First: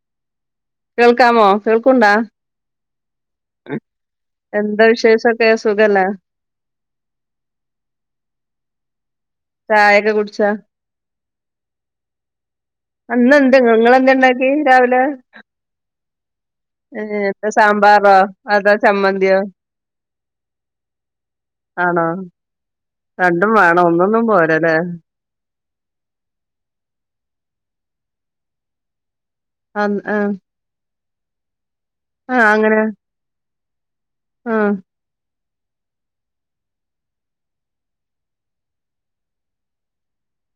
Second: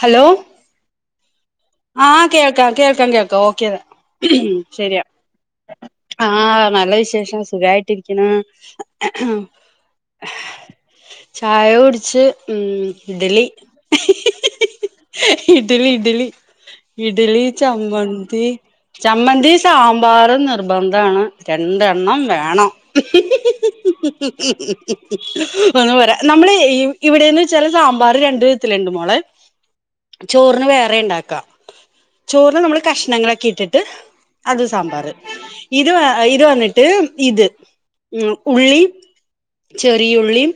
Hello കേൾക്കാമോ കേൾക്കുണ്ടാ ആഹ് കേൾക്കാം കേൾക്കാം കേൾക്കാം ഓക്കെ എന്താ ശരിയാ വിശേഷൊക്കെ? സുഖം അല്ലേ? ആഹ് നല്ല വിശേഷം സുഖായിട്ടിരിക്കുന്നു ചായൊക്കെ കുടിച്ച ചായ കുടിച്ച് ഉമ് അന്ന് ഇഡലി എന്ത് നിങ്ങളെന്ത ഉണ്ടാക്കി രാവിലെ ഇഡലി ഇഡ്ലി ഏ, ഇഡ്ലി എന്താ സാമ്പാറോ ചമ്മന്തി അതോ ചമ്മന്തിയോ ചമ്മന്തി സാമ്പാറ് നിർബന്ധണ് ആണോ രണ്ടെണ്ണം വേണം രണ്ടും വേണം ഒന്നൊന്നും പോരല്ലേ ഒന്ന് പറ നമ്മള് ഇവിടെന്ന് വെച്ചാല് സാമ്പാർ രണ്ടു വിധത്തിലുണ്ട് മോളെ ആ ചോറിന് വേറെണ്ടാക്കാ ആ ചോറിന് നമ്മള് അങ്ങനെ കഷ്ണങ്ങളൊക്കെ ഇട്ടിട്ട് ആ അത് സാമ്പാറ് ഇത് വ ഇത് വന്നിട്ട് ഇത് ഉള്ളി ചെറിയുള്ളീം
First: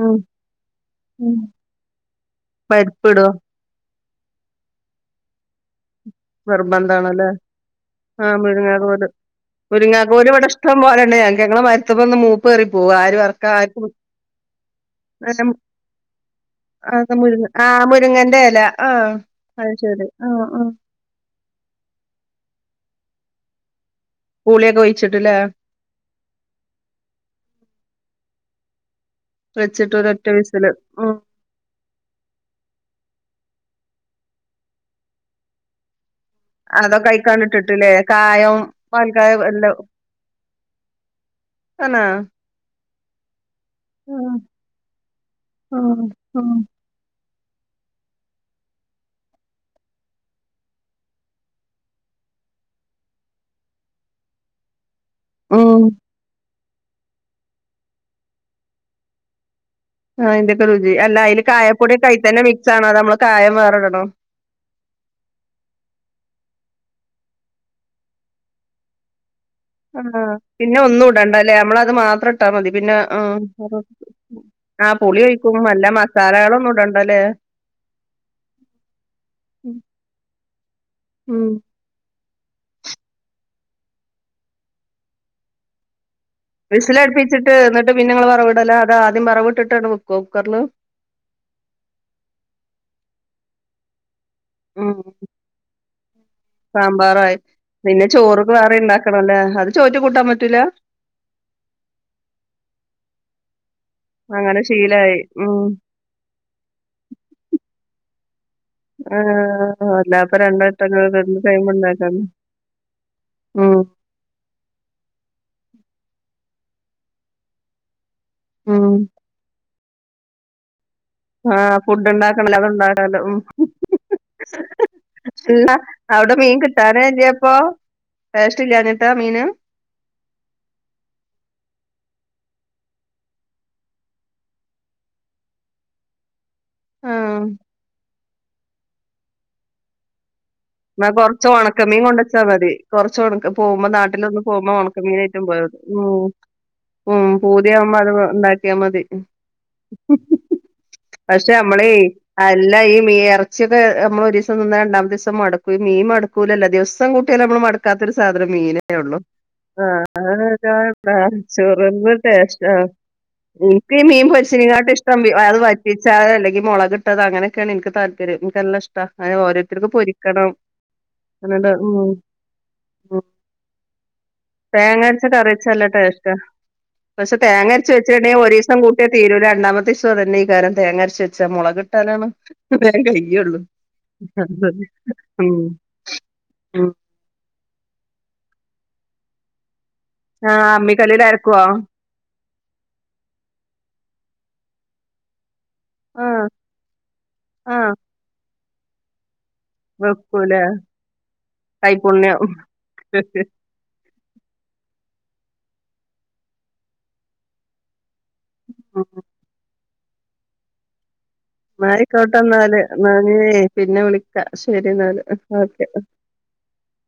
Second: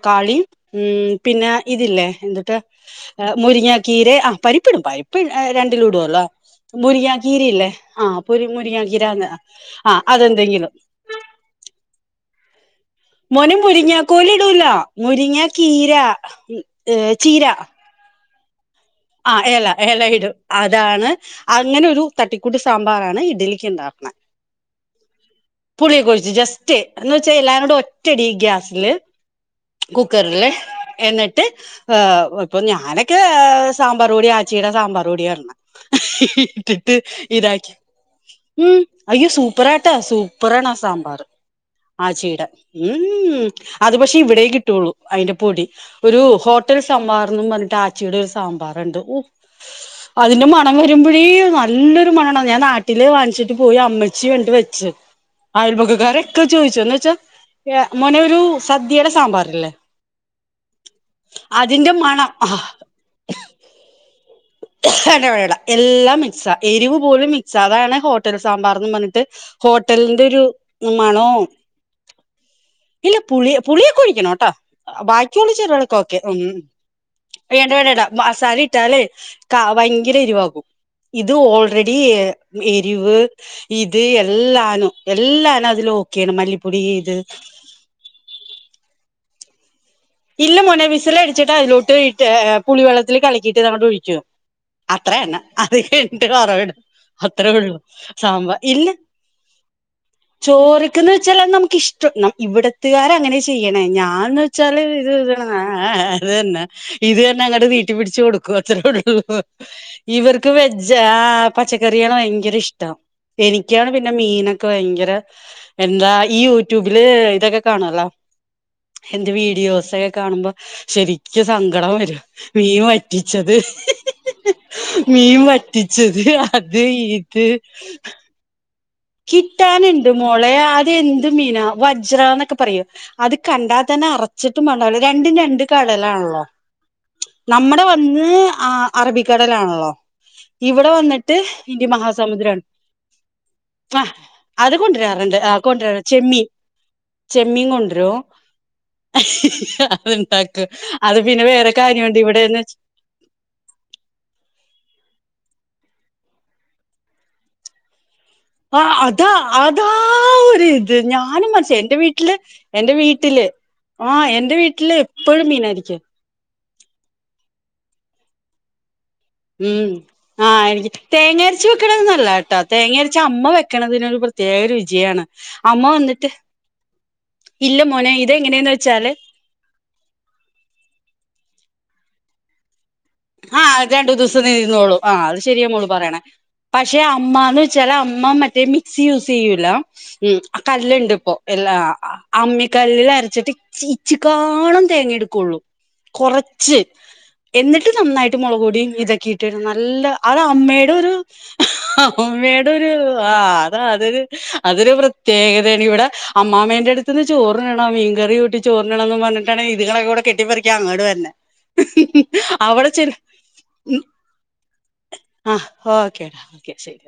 ഉം ഉം പിന്നെ ഇതില്ലേ എന്തുട്ട പരിപ്പിടോ മുരിങ്ങ കീരെ ആഹ് പരിപ്പിടും പരിപ്പ് രണ്ടിലും ഇടുല്ലോ നിർബന്ധാണല്ലേ മുരിങ്ങങ്കീര ല്ലേ ആ അപ്പൊ മുരിങ്ങാക്കോല് മുരിങ്ങങ്കീരന്ന് ആഹ് അതെന്തെങ്കിലും ഞങ്ങള് മരുത്തമ്മന്ന് മൂപ്പെറി പോവാ മോനേ മുരിങ്ങക്കോലിടൂല മുരിങ്ങ കീര ഏഹ് ചീര ആഹ് മുരുങ്ങന്റെ ഇല ആഹ് എല എല ഇടും അതാണ് അങ്ങനെ ഒരു തട്ടിക്കൂട്ട് സാമ്പാറാണ് ഇഡലിക്ക് ഉണ്ടാക്കണേ പുളിയൊക്കോഴിച്ചിട്ടില്ലേ പുളി ഒകൊഴിച്ച് ജസ്റ്റ് എന്ന് വെച്ചാ എല്ല കൂടെ ഒറ്റടി ഗ്യാസില് വെച്ചിട്ട് ഒരൊറ്റ കുക്കറില് വിസില് ഉം എന്നിട്ട് ഇപ്പൊ ഞാനൊക്കെ സ് സമ്പറുപൊടി ആച്ചീട സമ്പറുപൊടിയിടണേ ഇട്ടിട്ട് അതൊക്കെ ഇതാക്കി അയിക്കാണ്ടിട്ടിട്ടില്ലേ കായം ഉംമ് അയ്യോ പാൽക്കായം എല്ലാം സൂപ്പറാട്ടാ സൂപ്പറാണാ സാമ്പാർ തന്നെ ആചീടെ ഉം അത് പക്ഷേ ഇവിടെ കിട്ടുള്ളൂ അതിന്റെ പൊടി ഒരു ഹോട്ടൽ സ സാമ്പാർന്നും പറഞ്ഞിട്ട് ആച്ചിടെ ഒരു സാമ്പാറണ്ട് ഓഹ് അതിന്റെ മണം വരുമ്പോഴേ നല്ലൊരു മണണ ഞാൻ നാട്ടില് വാങ്ങിച്ചിട്ട് പോയി അമ്മച്ചി വേണ്ടി വെച്ച ച്ച് ഉം ആയൽബക്കക്കാരൊക്കെ ചോദിച്ചു എന്ന് വെച്ചാ മോനെ ഒരു സദ്യയുടെ സാമ്പാറില്ലേ ആഹ് അയ്ന്റെക്കെ രുചി അല്ല അതില് അതിന്റെ മണം കായപ്പൊടിക്കായിതന്നെ ആ മിക്സ് ആണോ നമ്മള് കായം വേറടണോ വേണ്ട വേണ്ട എല്ലാം മിക്സ എരിവ് പോലും മിക്സ അതാണ് ഹോട്ടൽ സാമ്പാർന്ന് പറഞ്ഞിട്ട് ആഹ് ഹോട്ടലിന്റെ ഒരു പിന്നെ ഒന്നും മണവും ഇടണ്ടല്ലേ നമ്മളത് മാത്രം ഇട്ടാ മതി പിന്നെ ഇല്ല ആഹ് പുളി പുളിയൊക്കെ ഒഴിക്കണം കേട്ടോ [unintelligible] ആഹ് പുളി ബാക്കിയുള്ള ഒഴിക്കും നല്ല ചേരുവകളൊക്കെ ഓക്കെ ഉം മസാലകളൊന്നും ഇടണ്ടല്ലെ വേണ്ട വേണ്ടണ്ടാ മസാല ഇട്ടാലേ ക ഭയങ്കര ഇരിവാകും ഇത് ഉം ഓൾ റെടി എരിവ് ഇത് എല്ലാന്നും എല്ലാന്നും അതിൽ ഓക്കെയാണ് മല്ലിപ്പ വിസ്സിലടുപ്പിച്ചിട്ട് എന്നിട്ട് പിന്നെ നിങ്ങള് വറവ്ടല അതോ ആദ്യം വറവിട്ടിട്ടാണ്ട് വെ ഇല്ല മൊനെ വിസലടിച്ചിട്ട് അതിലോട്ട് ഇട്ട് പുളിവെള്ളത്തില് കലക്കിട്ട് അതങ്ങട്ട് ഒഴിക്കു ഉം അത്രന്നേ അത് കയ്ഞ്ഞിട്ട് വറവിട സാമ്പാറായി അത്രേ ഉള്ളൂ സാമ്പാ ഇല്ല ചോറ്റു കൂട്ട ചോറിക്കന്ന് വെച്ചാല നമുക്ക് ഇഷ്ടം ഇവിടത്തുകാര അങ്ങനെ ചെയ്യണേ ഞാൻ ന്ന് അങ്ങനെ വെച്ചാല് ശീലായി. ഇത് ഉം. ആഹ് ആഹ് അത് തന്നെ ഇത് തന്നെ അങ്ങട്ട് നീട്ടി പിടിച് കൊടുക്ക വച്ചുകൊടുക്കുള്ളൂ ആഹ് അല്ലാപ്പൊ ഇവർക്ക് രണ്ടുവട്ടൊക്കെ വെജ് ആ രണ്ട് ടൈം പച്ചക്കറിയള് ഉണ്ടാക്കാന്ന്. ഭയങ്കര ഇഷ്ടം എനിക്കാ ഉം. പി ന്നെ മീനൊക്കെ ഭയങ്കര എന്താ ഈ യൂട്യൂബില് ഇതൊക്കെ കാണുവല്ലോ ഉം ന്റെ വീഡിയോസെ ക്കെ കാണുമ്പോ ശെ ക്ക് ആഹ് സങ്കടം ഫുഡ് വരും ഉണ്ടാക്കണല്ലോ മീ അതുണ്ടാക്കാലോ. ഉം. വറ്റിച്ചത് മീൻ അല്ല വറ്റിച്ചത് അവിടെ അത് ഇത് വേസ്റ്റ് ഇില്ലന്നിട്ട് കിട്ടാനുണ്ട് മോളെ അത് എന്ത് മീനാ വജ്രാന്നൊക്കെ പറയും അത് കണ്ടാതന്നെ അറച്ചിട്ടും വേണല്ലോ രണ്ടും രണ്ട് കടലാണല്ലോ ആഹ്. നമ്മടെ വന്ന് അറബിക്കടലാണല്ലോ ഇവിടെ വന്നിട്ട് ഇന്ത്യൻ മഹാസമുദ്രമാ കൊറച്ച ഉണക്ക് പോകുമ്പോ നാട്ടിലൊന്ന് പോകുമ്പോ ഉണക്ക കൊണ്ടുവരാറുണ്ട് മീനായിട്ടും ആ പോയത് കൊണ്ടുവരാ ഉം. ചെമ്മീൻ ഉം ചെമ്മീൻ പൂതിവുമ്പം അത് കൊണ്ടുവരും ഉണ്ടാക്കിയാ മതി. അത്ണ്ടാക്കും അത് പിന്നെ പക്ഷെ വേറെ നമ്മളേ കാര്യമുണ്ട് ഇവിടെന്ന് വെച്ച എല്ലാം ഈ ഇറച്ചിയൊക്കെ നമ്മളൊ ഒരു ദിവസം നിന്ന് രണ്ടാമത്തെ ദിവസം മട്ക് മീൻ മടുക്കൂലല്ല ദിവസം കുട്ടിയെ നമ്മള് മടക്കാത്തരു സാധനം മീന ആ ഉള്ളു അതാ അതാ ആഹ് ഒരു ഇത് [unintelligible] ഞാനും മനസ്സി എന്റെ ചോറിന്നാൻ വീട്ടില് ടേസ്റ്റാ എന്റെ വീട്ടില് ആ കമീം എന്റെ പൊരിച്ചിനേകാട്ടീം വീട്ടില് ഇഷ്ടം എപ്പോഴും അത് മീനായിരിക്കും വറ്റിച്ചാ അല്ലങ്കിൽ മുളകിട്ട ട്ട അങ്ങനൊക്കെയാണ് എനിക്ക് തല്പര്യം എനിക്ക്ല്ല ഇഷ്ട അ ഉം ഓരരുത്തർക്കും പൊരി ആഹ് എനിക്ക് തേങ്ങ അരച്ച വെക്കണ നല്ലട്ടോ തേങ്ങരച്ച അമ്മ വെക്കണതിനൊരു പ്രത് തേങ്ങരച്ച കറിച്ചല്ല ടേസ്റ്റ് പക്ഷെ ഇല്ല തേങ്ങരച്ചച്ച് മോനെ വെച്ചിണ്ടെൽ ഒരു ഇതെങ്ങനെയാന്ന് ദിവസം കൂട്ടിയ വെച്ചാല് തീ തിരൂ രണ്ടാമത്തീസോം തന്നെ ഈ കാര്ം തേങ്ങരച്ച വെച്ചാ മുള കിട്ടാനാണ് വ കൈ ഉള്ളൂ [unintelligible] ആ അത് ശരിയാ മൊ പറണേ പക്ഷെ അമ്മന്ന് വെച്ചാല് അമ്മ മറ്റേ മിക്സി യൂസ് ചെയ്യൂല ഉം ആ ആഹ് കല്ലുണ്ട് അമ്മിക്കല്ലിൽ ഇപ്പോ അരക്കുവോ? എല്ലാ അമ്മിക്കല്ലിൽ അരച്ചിട്ട് ഇച്ച കാളും തേങ്ങ എടുക്കുള്ളൂ ആഹ് കൊറച്ച് എന്നിട്ട് ആഹ് നന്നായിട്ട് മുളക്കൊടിയും ഇതൊക്കെയി ട്ട് നല്ല അത് വെക്കൂലേ അമ്മയുടെ ഒരു അമ്മയുടെ ഒരു കൈപുണ്യം. ആഹ്.. അത അതൊരു അതൊരു പ്രത്യേകതയാണ് ഇവിടെ അമ്മാമേന്റെ അടുത്തന്ന് ചോറിനണ മീൻകറികൂ ട്ട ചോറിണണംന്ന് പറഞ്ഞിട്ടാണ് ഇത്ങ്ങളെ കൂടെ കെട്ടിപ്പറിക്കാ അങ്ങോട് വരുന്നേ ആയിക്കോട്ടേ ന്നാല് നാനേ പിന്നെ വിളിക്ക ശരി എന്നാല് ഓക്കെ. ക്കെ ശരി